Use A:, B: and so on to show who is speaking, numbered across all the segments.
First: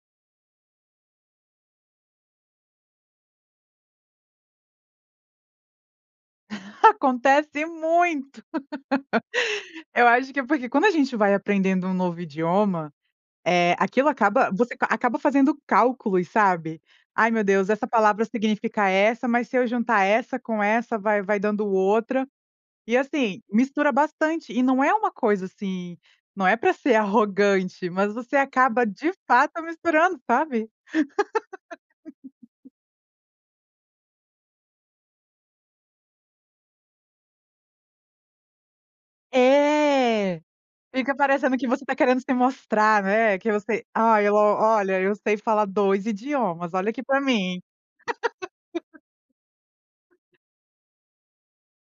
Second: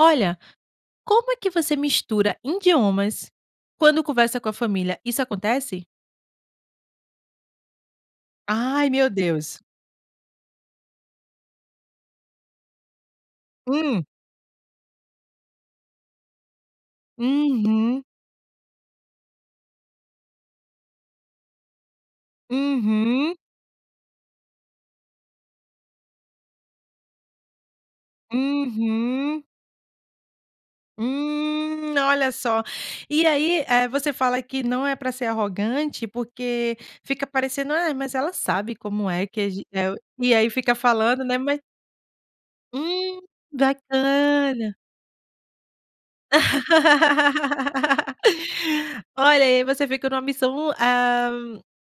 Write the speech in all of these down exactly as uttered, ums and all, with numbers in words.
A: Olha, como é que você mistura indiomas quando conversa com a família, isso acontece?
B: Acontece muito.
A: Ai, meu Deus.
B: Eu acho que é porque, quando a gente vai aprendendo um novo idioma, eh,
A: Hum.
B: aquilo acaba você qua acaba fazendo cálculos, sabe? "Ai, meu Deus, essa
A: Uhum.
B: palavra significa essa, mas, se eu juntar essa com essa, vai vai dando outra". E,
A: Uhum.
B: assim, mistura bastante, e não é uma coisa, assim, não é pra ser arrogante, mas você acaba, de
A: Uhum.
B: fato, misturando, sabe?
A: Hum. Olha só, e aí, eh, você fala que não é pra ser arrogante, porque fica parecendo, "ah, mas ela sabe como é que a ge é o", e
B: É.
A: aí fica
B: Fica
A: falando, né?
B: parecendo
A: Ma
B: que você tá querendo se mostrar,
A: Hum,
B: né? Que você: "Ai, ela
A: bacana.
B: olha, eu sei falar dois idiomas, olha aqui pra mim".
A: Olha, aí você fica numa missão, ah,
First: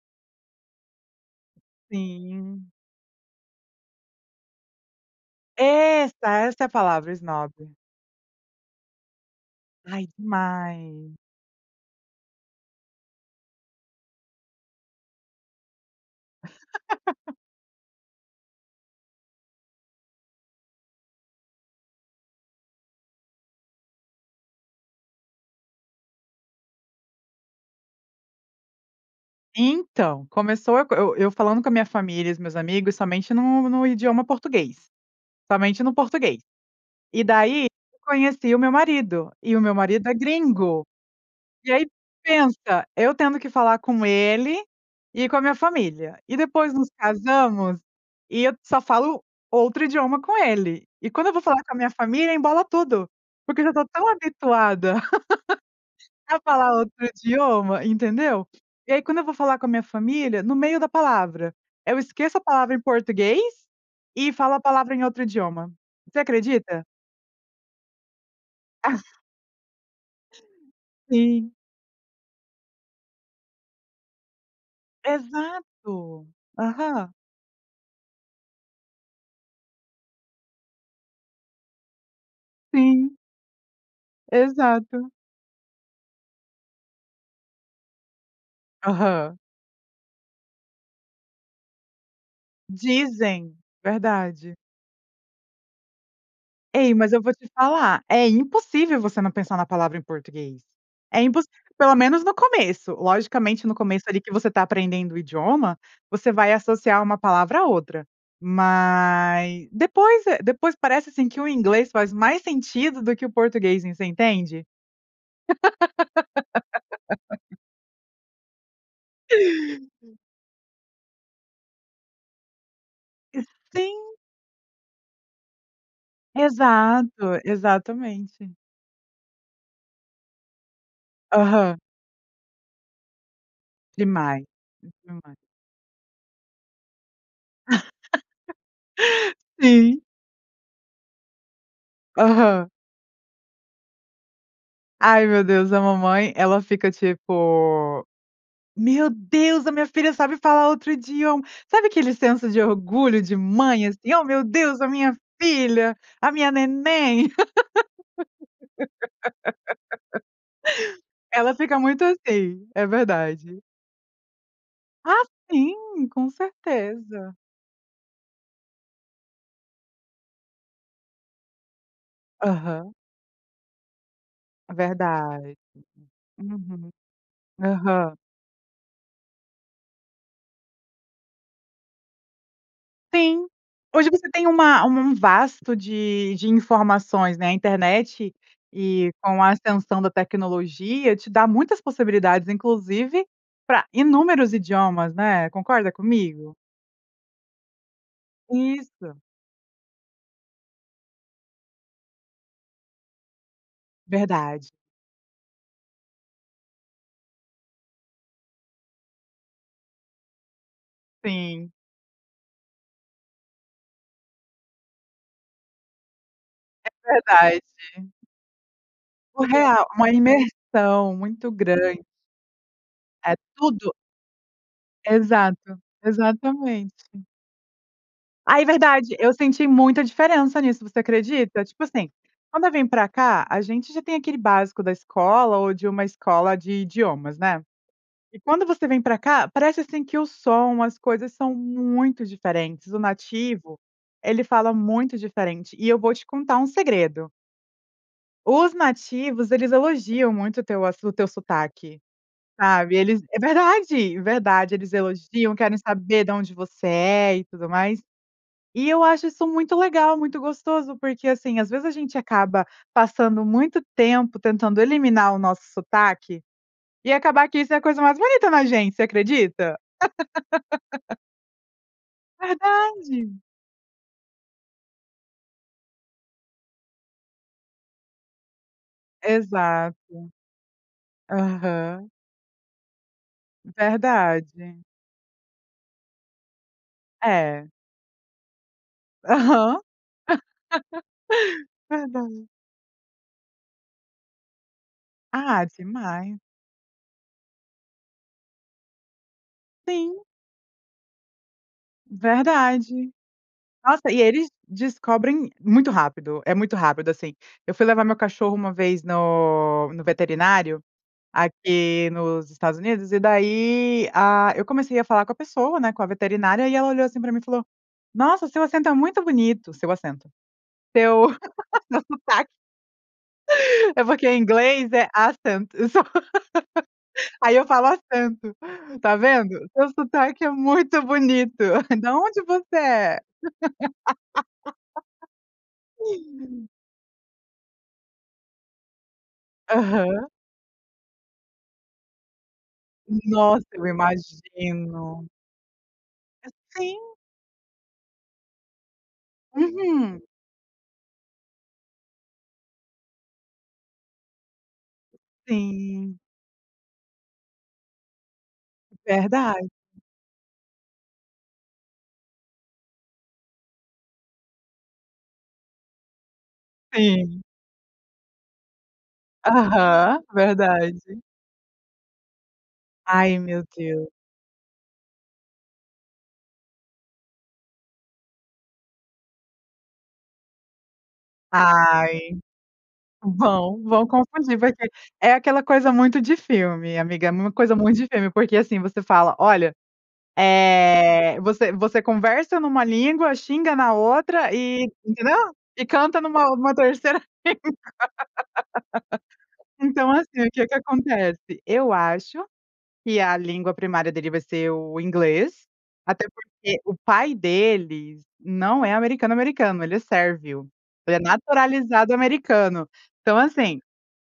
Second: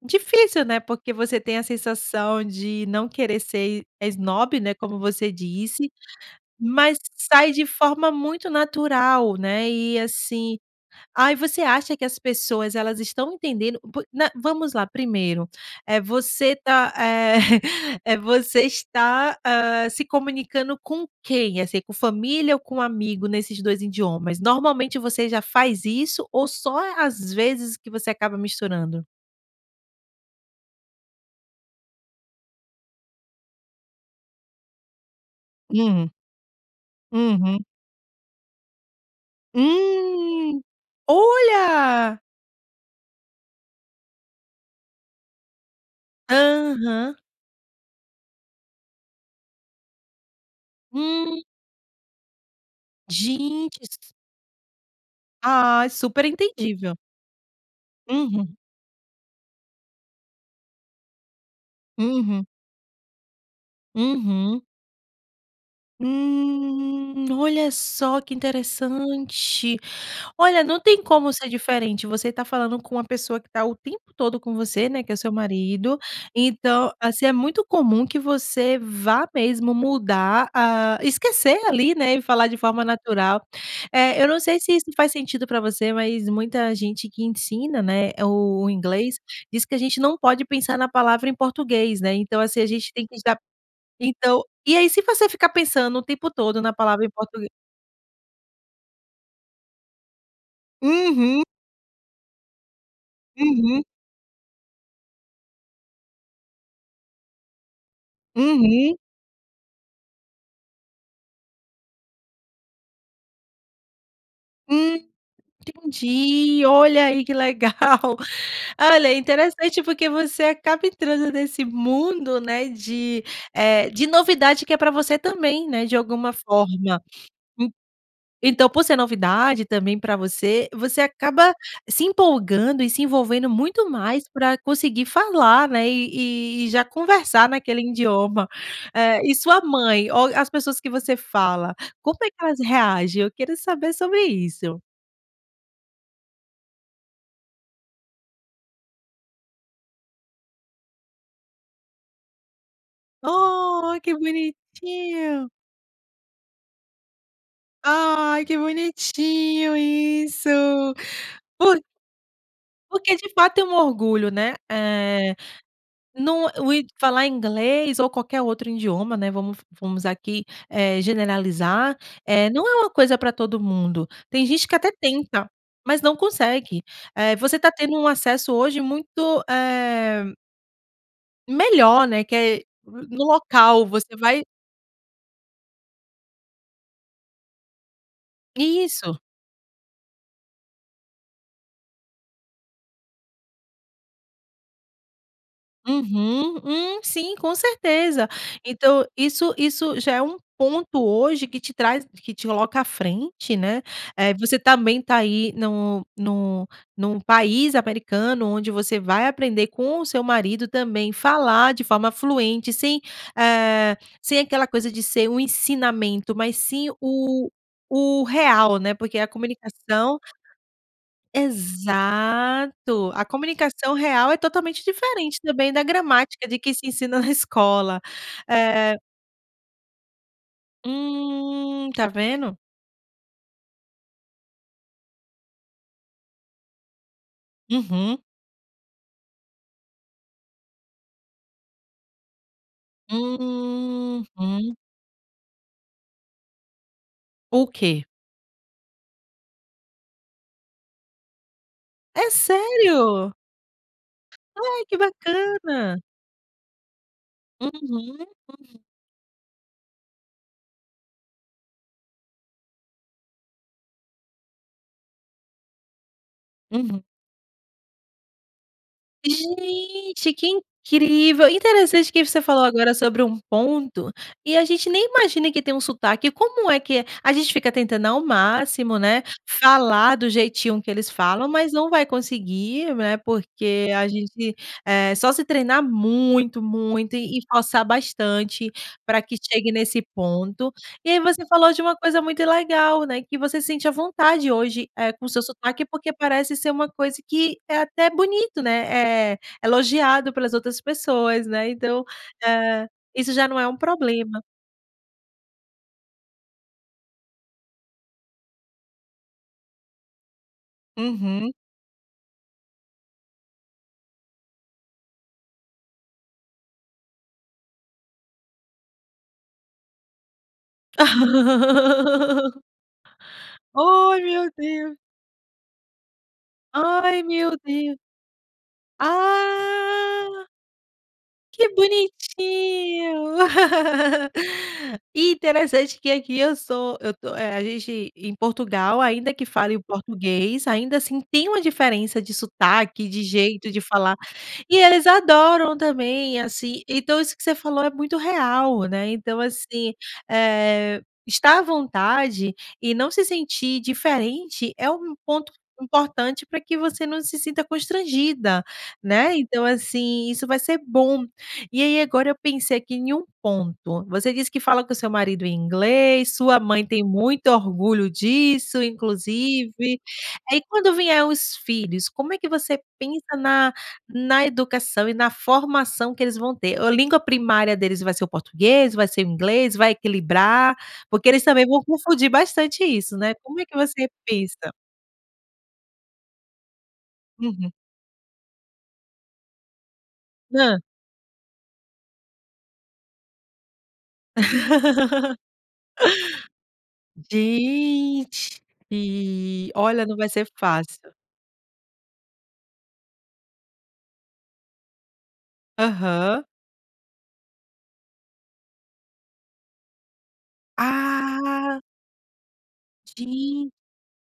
A: difícil, né? Porque você tem a sensação
B: Sim.
A: de não querer ser, eh, esnobe, né, como você disse.
B: Essa essa é a
A: Mas
B: palavra:
A: sai de
B: esnobe.
A: forma muito natural, né? E
B: Ai,
A: assim,
B: demais.
A: ah, e você acha que as pessoas, elas estão entendendo? Por não vamos lá, primeiro: eh, você tá, eh, eh, você está, ah, se comunicando com quem, assim, com família ou com amigo, nesses dois indiomas? Normalmente você já faz isso ou só às vezes que você acaba misturando?
B: Então, começou eu co eu eu falando com a minha família e os meus amigos, somente no no idioma português, somente no
A: Hum.
B: português. E
A: Uhum.
B: daí, eu conheci o meu marido, e o meu marido é
A: Hum,
B: gringo. E aí,
A: olha!
B: pensa! Eu tendo que falar com ele, e com a minha família, e depois nos
A: Aham.
B: casamos e eu só falo outro idioma com ele. E quando eu
A: Hum.
B: vou falar com a minha família, embola tudo, porque eu já
A: Gente,
B: tô tão
A: isso
B: habituada
A: Ai, super
B: a falar outro
A: entendível.
B: idioma, entendeu?
A: Uhum.
B: E aí, quando eu vou falar com a minha família, no meio da palavra, eu esqueço a
A: Uhum.
B: palavra em português e falo a
A: Uhum.
B: palavra em outro idioma. Você acredita?
A: Hum, olha só que
B: Ah.
A: interessante! Olha, não tem como ser
B: Sim.
A: diferente. Você tá falando com uma pessoa que tá o tempo todo com você, né. Que é o seu marido.
B: Exato,
A: Então
B: aham.
A: assim, é muito comum que você vá mesmo mudar, hã, esquecer ali, né. E falar de forma
B: Sim.
A: natural. É, eu não sei se isso
B: Exato.
A: faz sentido para você, mas muita gente que ensina, né, o inglês,
B: Aham.
A: diz que a gente não pode pensar na palavra em português, né. Então assim, a gente tem que usar
B: Dizem.
A: então,
B: Verdade.
A: e aí, se você ficar pensando o tempo todo na
B: Ei,
A: palavra em
B: mas eu vou
A: português
B: te falar, é impossível você não pensar na palavra em português, é
A: Uhum.
B: impossível, pelo menos no começo. Logicamente, no
A: Uhum.
B: começo, ali, que você tá aprendendo o idioma, você vai associar uma palavra a outra.
A: Uhum.
B: Mas, depois é depois parece, assim, que o inglês faz mais sentido do que o português, você entende?
A: Hum, entendi! Olha aí que legal! Olha, é interessante porque você acaba entrando nesse mundo, né. De, eh, de
B: Sim.
A: novidade que é para você também, né. De alguma forma.
B: Exato,
A: En
B: exatamente.
A: então, por ser novidade, também para você, você acaba
B: Aham.
A: se empolgando e se envolvendo muito mais
B: Demais.
A: para conseguir
B: [unintelligible]
A: falar, né. E e e já conversar naquele idioma. Eh, e sua
B: Sim.
A: mãe ou as pessoas que você fala, como é que elas
B: Aham.
A: reagem? Eu quero saber sobre isso.
B: Ai, meu Deus! A mamãe, ela fica tipo: "Meu Deus! A minha filha sabe falar outro idioma." Sabe aquele senso de orgulho de mãe?
A: Oh,
B: Assim:
A: que
B: "Oh, meu Deus. A minha
A: bonitinho!
B: filha, a minha neném."
A: Ai, que bonitinho isso!
B: Ela fica
A: Por
B: muito assim, é
A: porque, de fato,
B: verdade.
A: é um orgulho, né.
B: Ah,
A: Eh,
B: sim. Com
A: não o idi falar
B: certeza.
A: inglês ou qualquer outro idioma, né. Vamos vamos aqui, eh, generalizar. Eh, não é uma
B: Aham.
A: coisa pra todo mundo. Tem gente que até tenta,
B: Verdade.
A: mas não consegue.
B: Uhum.
A: Eh, você tá tendo um
B: Aham.
A: acesso hoje muito, eh Melhor, né, que é n no
B: Sim,
A: local
B: hoje
A: você
B: você
A: vai
B: tem uma um um vasto de de informações na internet e
A: Isso.
B: com a ascensão da tecnologia te dá muitas possibilidades, inclusive pra inúmeros idiomas, né? Concorda comigo?
A: Uhum, hum, sim, com certeza. Então,
B: Isso.
A: isso isso já é um ponto hoje que te traz que te coloca à frente, né? Eh, que você
B: Verdade.
A: também tá aí, nu nu num país americano, onde você vai aprender com o seu marido também
B: Sim.
A: falar de forma fluente, sem, eh, sem aquela coisa de ser um ensinamento, mas
B: É
A: sim o
B: verdade.
A: o real, né? Porque a
B: O real, uma
A: comunicação
B: imersão muito grande.
A: Exato! A
B: É tudo!
A: comunicação real é totalmente diferente também
B: Exato.
A: da gramática de que se ensina
B: Exatamente.
A: na escola
B: Ai,
A: eh
B: verdade. Eu senti muita diferença nisso, você acredita? Tipo
A: Hum, tá
B: assim,
A: vendo?
B: quando eu vim pra cá a gente já tem aquele básico da escola ou de uma escola de idiomas, né?
A: Uhum.
B: E quando você vem pra cá, parece assim que o som, as coisas são muito diferentes, o nativo, ele fala
A: Uhum.
B: muito diferente e eu vou te contar um segredo.
A: O quê?
B: Os nativos, eles elogiam muito o teu assu o teu sotaque,
A: É
B: sabe. Eles
A: sério?
B: É verdade, verdade,
A: Ai
B: eles
A: que
B: elogiam, querem
A: bacana.
B: saber da onde você é e tudo mais.
A: Uhum, uhum.
B: E eu acho isso muito legal, muito gostoso, porque assim, às vezes a gente acaba passando muito tempo tentando eliminar o nosso sotaque
A: Uhum.
B: e acabar que isso é a coisa mais bonita na gente, você acredita?
A: Gente, que incrível, interessante o que você falou agora sobre um
B: Verdade.
A: ponto e a gente nem imagina que tem um sotaque. Como é que é a gente fica tentando ao máximo, né,
B: Exato.
A: falar do jeitinho que eles falam, mas não vai
B: Aham.
A: conseguir, né, porque a gente
B: Verdade.
A: é só se treinar muito muito e
B: É.
A: esforçar bastante para que chegue
B: Aham.
A: nesse ponto. E aí você falou de uma coisa muito
B: Verdade.
A: legal, né? Que você sente à vontade hoje, eh, com o seu
B: Ah,
A: sotaque, porque
B: demais.
A: parece ser uma coisa que é até bonito, né. É
B: Sim.
A: elogiado pelas outras pessoas, né. Então, eh,
B: Verdade.
A: isso já não é um
B: Nossa, e
A: problema.
B: eles descobrem muito rápido, é muito rápido, assim. Eu fui levar meu cachorro uma vez no no veterinário,
A: Uhum.
B: aqui nos Estados Unidos e daí, ah, eu comecei a falar com a pessoa, né, com a veterinária, e ela olhou assim pra mim e falou: "Nossa, seu acento é muito bonito, o seu acento." Seu seu sotaque. É
A: Ai,
B: porque em
A: meu
B: inglês
A: Deus.
B: é "accent".
A: Ai, meu
B: Aí eu falo
A: Deus.
B: "acento" tá vendo seu sotaque
A: Ah.
B: é muito bonito,
A: Que
B: da onde você é?
A: bonitinho! E interessante que aqui eu sou, eu tô eh, a gente em Portugal, ainda que fale o
B: Aham.
A: português, ainda assim, tem uma diferença de sotaque de
B: Nossa,
A: jeito de
B: eu
A: falar e eles
B: imagino.
A: adoram também,
B: É
A: assim.
B: sim.
A: Então, isso que você falou é muito real, né. Então, assim,
B: Uhum.
A: eh, estar à vontade e não se sentir diferente é um ponto
B: Sim.
A: importante pra que você não se sinta constrangida, né. Então
B: Verdade.
A: assim, isso vai ser bom. E aí, agora eu pensei aqui em um ponto, você disse que fala com o seu marido em inglês. Sua mãe tem
B: Sim.
A: muito orgulho disso inclusive,
B: Aham,
A: aí quando
B: verdade.
A: vier os filhos, como é que você pensa
B: Ai, meu
A: na
B: Deus.
A: na educação e na formação que eles vão ter, a língua primária deles vai ser o português, vai ser o inglês, vai equilibrar? Porque eles também vão confundir
B: Ai.
A: bastante isso, né. Como é que
B: Vão,
A: você
B: vão confundir,
A: pensa?
B: porque é aquela coisa muito de filme, amiga, é uma
A: Uhum.
B: coisa muito de filme, porque assim, você fala olha,
A: Hã?
B: eh, você você conversa numa língua, xinga na outra e entendeu? E canta numa numa terceira.
A: Gente, olha,
B: Então
A: não vai
B: assim, o
A: ser
B: que que
A: fácil.
B: acontece? Eu acho que a língua primária dele vai ser o inglês, até
A: Aham.
B: porque o pai dele não é americano, americano, ele é sérvio. Ele é
A: Ah.
B: naturalizado americano, então
A: Gen
B: assim,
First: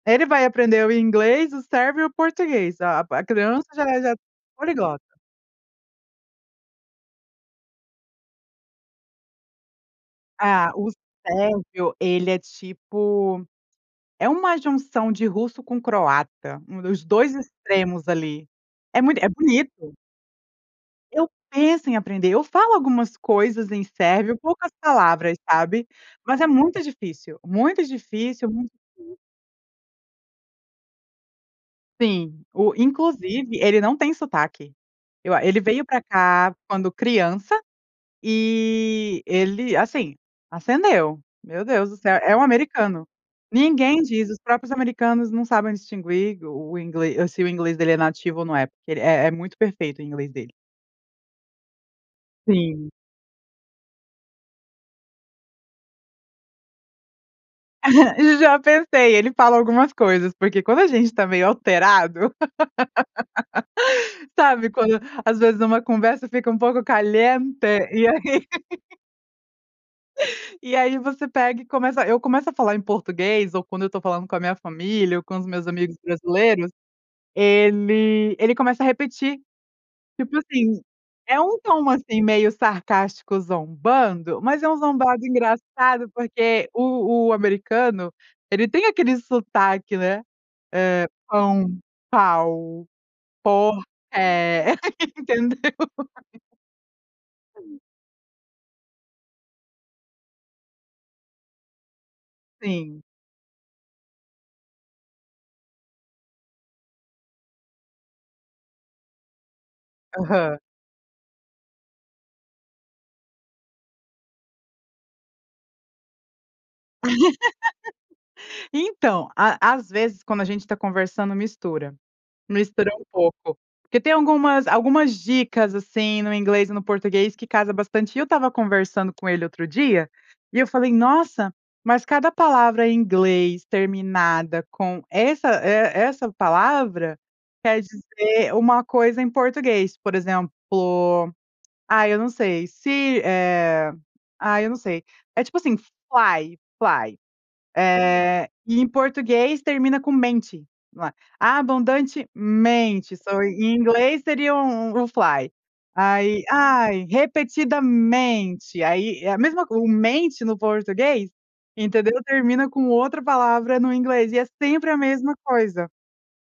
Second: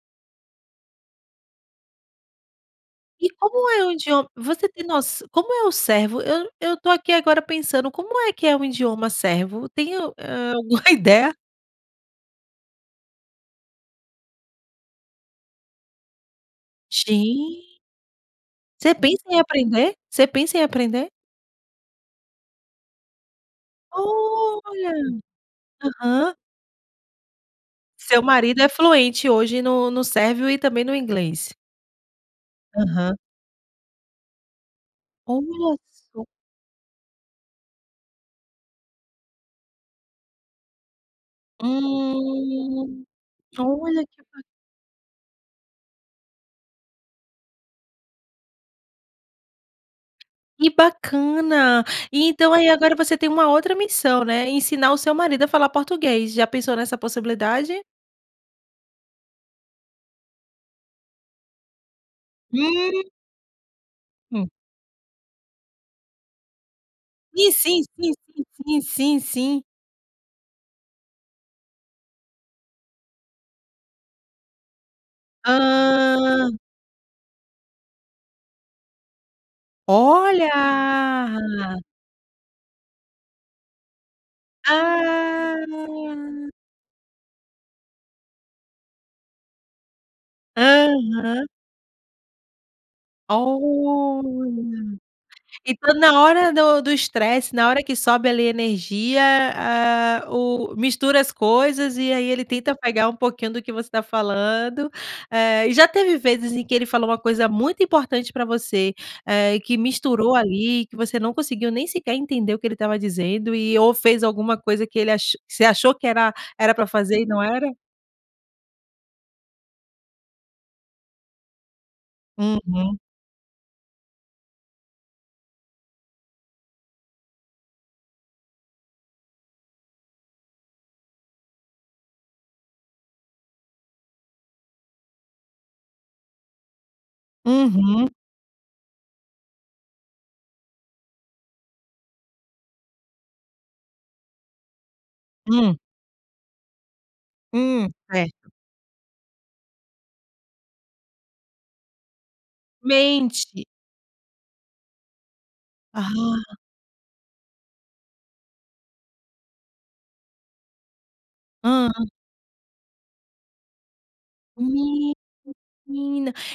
B: ele vai aprender o inglês, o sérvio e o português. A a a
A: E
B: criança
A: como
B: já
A: é o
B: é já é
A: idioma você tem
B: poliglota.
A: noção, como é o servo? Eu eu tô aqui agora pensando como é que é um idioma servo? Tem, hã,
B: Ah,
A: alguma
B: o
A: ideia?
B: Sérvio, ele é tipo, é uma junção de russo com o croata, um dos dois
A: Gen
B: extremos ali
A: Você
B: é muito
A: pensa
B: é
A: em aprender?
B: bonito.
A: Você pensa em aprender?
B: Eu penso em aprender. Eu falo algumas coisas em sérvio, poucas
A: Olha,
B: palavras, sabe,
A: aham.
B: mas é muito difícil, muito
A: Seu
B: difícil,
A: marido
B: muito
A: é
B: difiícil.
A: fluente hoje no no sérvio e também no inglês?
B: Sim, o
A: Aham.
B: inclusive, ele não tem sotaque. Eu a ele
A: Olha
B: veio pra
A: só.
B: cá quando criança e ele, assim, acendeu. Meu Deus do céu! É um
A: Hum,
B: americano. Ninguém
A: olha que
B: diz. Os
A: ba
B: próprios americanos não sabem distinguir o o inglês. Se o inglês dele é nativo ou não é, porque é é muito perfeito o inglês dele.
A: Que bacana! E então, aí,
B: Sim.
A: agora você tem uma outra missão, né? Ensinar o seu marido a falar português. Já pensou nessa possibilidade?
B: Já pensei. Ele fala algumas coisas, porque quando a gente tá meio alterado.
A: Hum. Hum.
B: Sabe quando, às vezes, uma conversa fica um pouco
A: E
B: caliente?
A: sim,
B: E
A: sim,
B: aí
A: sim, sim, sim, sim, sim.
B: E aí, você pega e começa. Eu começo a falar em português, ou quando eu tô falando com a minha família ou com os meus amigos
A: Hã.
B: brasileiros, ele ele começa a repetir. Tipo assim, é um
A: Olha.
B: tom assim meio sarcástico, zombando, mas é um zombado engraçado,
A: Ah!
B: porque o o americano, ele tem aquele sotaque, né? Eh,
A: Aham.
B: pão, pau, pó é.
A: Olha.
B: Entendeu?
A: Então, na hora do do estresse, na hora que sobe, ali, energia, ah, o mistura as coisas, e aí, ele tenta
B: Sim.
A: pegar um pouquinho do que você tá falando. Eh, e já teve vezes em que ele falou uma coisa muito importante para você, eh, e que misturou,
B: Aham.
A: ali, e que você não conseguiu nem sequer entender o que ele estava dizendo e ou fez alguma coisa que ele ach você achou que era era para fazer e não era?
B: Então, à às vezes, quando a gente tá conversando, mistura. Mistura
A: Uhum.
B: um pouco, porque tem algumas algumas dicas assim, no inglês e no português, que casa bastante. E eu estava conversando com ele outro dia, e eu falei: "Nossa, mas cada palavra em inglês terminada com essa e essa palavra, quer
A: Uhum.
B: dizer uma coisa em português. Por exemplo, ai, eu não sei. Se, eh ai, eu não sei. É tipo, assim,
A: Hum.
B: fly, fly.
A: Hum,
B: Eh,
A: certo.
B: e em português termina com mente, lá. Abundantemente, só
A: Mente.
B: em inglês seria um um fly. Aí,
A: Aham.
B: ai, repetidamente. Aí, é a mesma co o mente, no português,
A: Hã.
B: entendeu, termina com outra palavra no inglês e é sempre a
A: Menina.
B: mesma coisa.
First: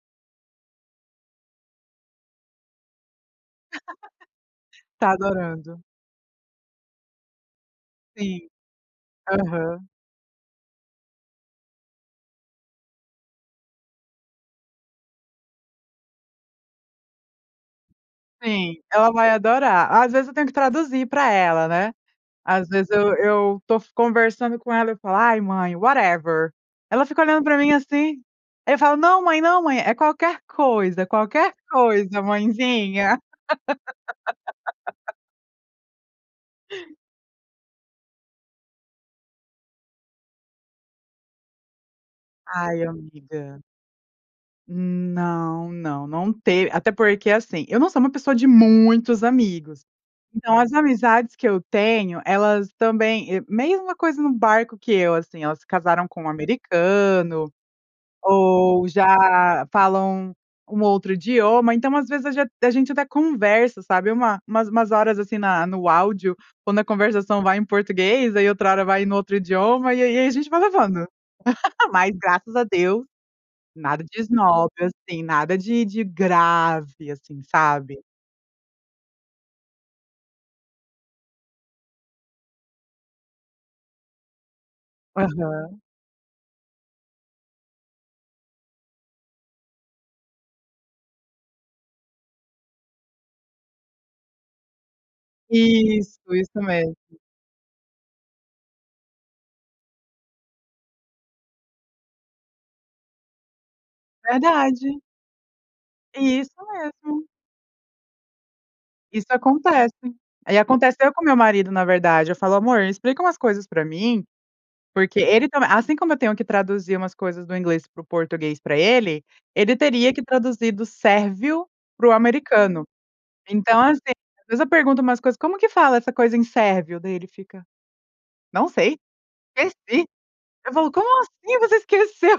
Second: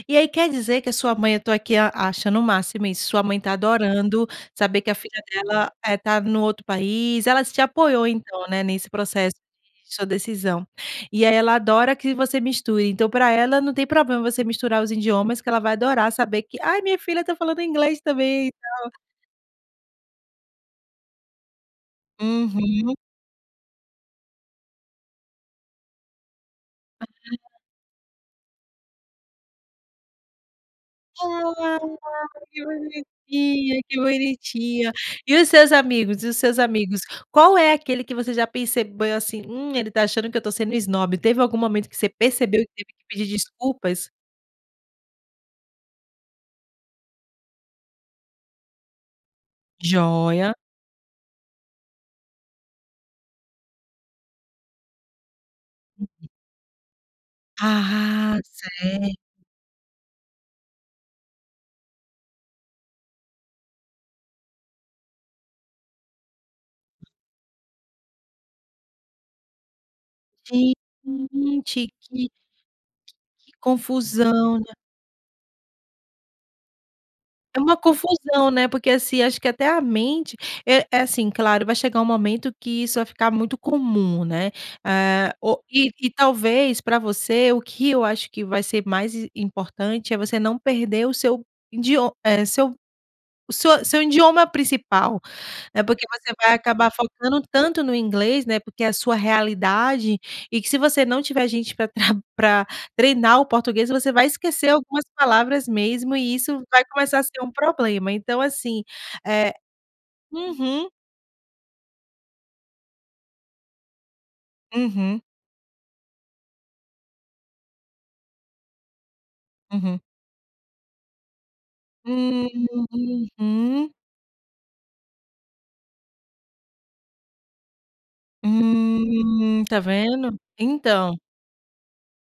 A: E aí, quer dizer que a sua mãe eu tô aqui a achando o máximo isso, sua mãe tá adorando saber que a
B: Está
A: filha dela,
B: adorando.
A: eh, tá no outro país. Ela te apoiou então,
B: Sim.
A: né. Nesse processo
B: Aham.
A: de sua decisão. E aí, ela adora que você misture. Então, pra ela, não tem problema você misturar os idiomas que ela vai adorar saber que "Aí, minha filha tá falando inglês também e
B: Sim,
A: tal".
B: ela vai adorar. Às vezes, eu tenho que traduzir para ela, né. Às vezes,
A: Uhum.
B: eu eu tô conversando com ela, eu falo: "Aí, mãe, whatever". Ela fica olhando para
A: [unintelligible]
B: mim, assim. Aí, eu falo: "Não, mãe. Não mãe. É qualquer coisa, é qualquer
A: Ai,
B: coisa,
A: que
B: mãezinha".
A: bonitinha, que bonitinha! E os seus amigos? E os seus amigos? Qual é aquele que você já percebeu, assim, hum, "Ele tá achando que eu tô sendo esnobe". Teve algum momento que você percebeu e que
B: Ai,
A: teve que pedir
B: amiga.
A: desculpas?
B: Hum, não não não te até porque, assim, eu não sou uma pessoa de muitos amigos,
A: Joia.
B: então as amizades que eu tenho, elas também, eh, mesma coisa no barco que eu assim, elas se casaram com um
A: Uhum.
B: americano
A: Ah,
B: ou
A: certo.
B: já falam um outro idioma, então, às vezes a ge a gente até conversa, sabe, uma umas umas horas, assim, na no áudio, quando a conversação vai em português, aí outra hora vai no outro idioma e aí e aí, a gente vai
A: Gente,
B: levando,
A: que
B: mas
A: que
B: graças a Deus,
A: que
B: nada de
A: confusão,
B: esnobe,
A: né?
B: assim, nada de de grave, assim,
A: É uma
B: sabe?
A: confusão, né? Porque, assim, acho que até a mente eh eh, assim, claro, vai chegar um momento que isso vai ficar muito comum, né? Eh,
B: Aham.
A: o e e talvez pra você, o que eu acho que vai ser mais i importante é você não perder o seu indiom eh, seu o seu seu indioma principal, eh, porque
B: Isso,
A: você vai
B: isso
A: acabar
B: mesmo.
A: focando tanto no inglês, né, porque é sua realidade e que se você não tiver gente pra pra treinar o português, você vai esquecer
B: Verdade.
A: algumas palavras mesmo e
B: Isso
A: isso vai começar a
B: mesmo.
A: ser um problema então, assim
B: Isso
A: é,
B: acontece. Eh, e
A: uhum.
B: aconteceu com o meu marido, na verdade, eu falo: "Amor, explica umas coisas pra mim?", porque
A: Uhum.
B: ele também assim como eu tenho que traduzir umas coisas do inglês pro português pra ele, ele
A: Uhum.
B: teria que traduzir do sérvio pro americano. Então,
A: Uhum.
B: assim, às vezes eu pergunto umas coisas: "Como que fala essa coisa em sérvio?", daí ele fica: "Não sei,
A: Hum, tá
B: esqueci".
A: vendo?
B: Eu falo:
A: Então!
B: "Como assim, você esqueceu?!".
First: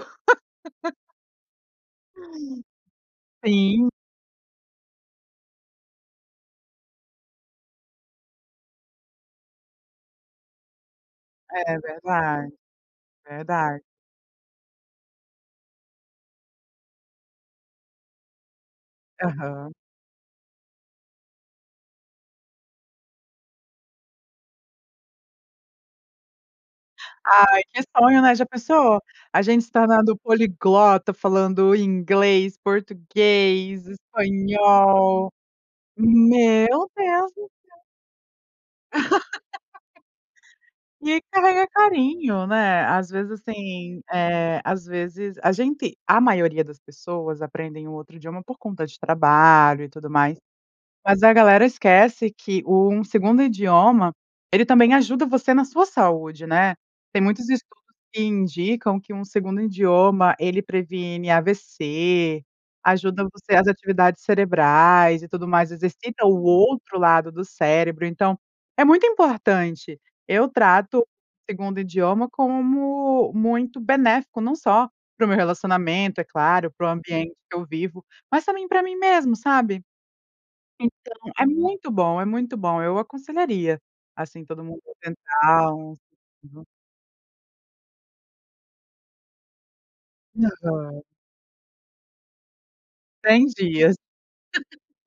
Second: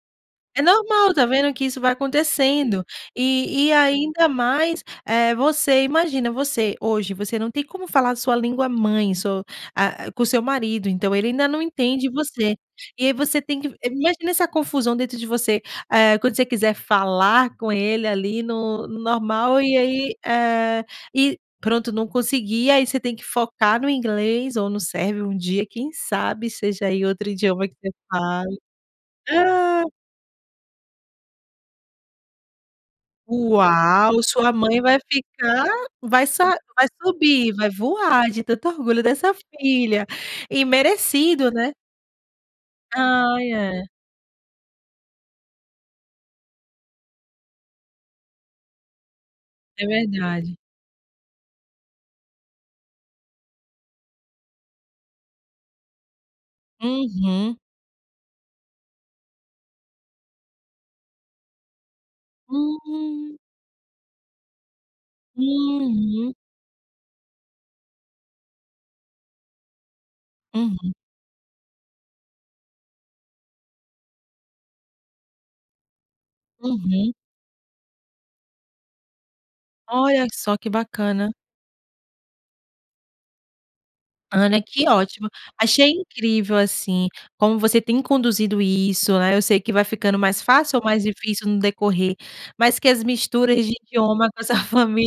A: É normal, tá vendo? Que isso vai acontecendo. E e
B: Sim.
A: ainda mais eh, você, imagina você hoje, você não tem como falar a sua língua mãe, so ah, com o seu marido, então, ele ainda não
B: É
A: entende
B: verdade,
A: você. E aí, você tem que
B: verdade.
A: eh, imagino essa confusão dentro de você, eh, quando você quiser falar com ele, ali no no normal
B: Aham.
A: e aí, eh, e pronto, não conseguir, e aí, você tem que focar no inglês ou no sérvio um dia, quem sabe seja aí, outro
B: Ai,
A: idioma que
B: que
A: você
B: sonho, né, já
A: fale?
B: pensou a gente se
A: Ah!
B: tornando poliglota, falando inglês, português,
A: Uau, sua mãe vai
B: espanhol.
A: ficar, vai sa vai
B: Meu Deus do céu!
A: subir, vai voar de tanto orgulho dessa filha e
B: Que
A: merecido,
B: carrega
A: né?
B: carinho, né? Às vezes,
A: Ai, é.
B: assim, eh, às vezes a gente, a maioria das pessoas aprendem um outro idioma por conta de trabalho
A: É
B: e tudo mais,
A: verdade.
B: mas a galera esquece que o um segundo idioma, ele também ajuda você na sua saúde, né? Tem muitos
A: Uhum.
B: estudos que indicam que um segundo idioma ele previne AVC, ajuda
A: Hum.
B: você as atividades cerebrais e tudo mais, exercita
A: Uhum.
B: o outro lado do cérebro, então, é muito importante. Eu
A: Uhum.
B: trato segundo idioma como muito benéfico, não só pro meu relacionamento, é claro, pro
A: Uhum.
B: ambiente que eu vivo, mas também pra mim mesmo, sabe?
A: Olha que só que
B: Então,
A: bacana!
B: é muito bom, é muito bom! Eu aconselharia, assim,
A: Ana,
B: todo mundo
A: que ótimo,
B: tentar
A: achei
B: um
A: incrível,
B: [unintelligible]
A: assim, como você tem conduzido isso, eh, eu sei que vai ficando mais fácil ou
B: Aham.
A: mais difícil no decorrer, mas que as
B: cem
A: misturas de
B: dias.
A: idioma na sua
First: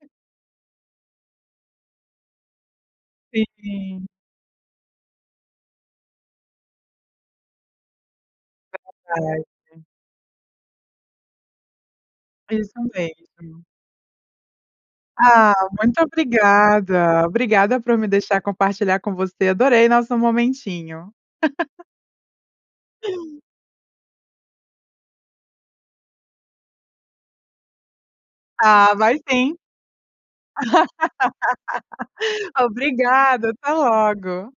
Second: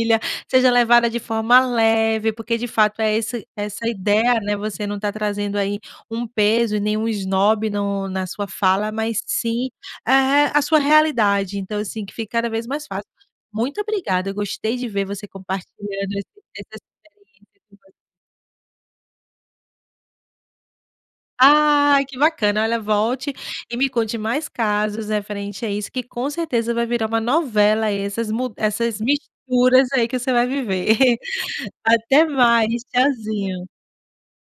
A: seja levada de forma leve, porque de fato é esse essa é a
B: Sim.
A: ideia, né? Você não está trazendo aí um peso e nenhum esnobe no na sua fala,
B: É
A: mas
B: verdade.
A: sim a re a sua realidade. Então, assim que fica cada vez
B: Isso
A: mais fácil.
B: mesmo.
A: Muito obrigada, eu gostei de ver você
B: Ah, muito
A: compartilhando essa essa experiência
B: obrigada! Obrigada
A: [unintelligible]
B: pro me deixar compartilhar com você. Adorei nosso momentinho.
A: Ah, que bacana! Olha, volte e me conte mais casos referente a isso que com certeza vai virar uma novela aí, essas mu
B: Ah,
A: essas
B: vai sim.
A: misturas, aí que você vai viver. Até mais.
B: Obrigada até
A: Tchauzinho.
B: logo.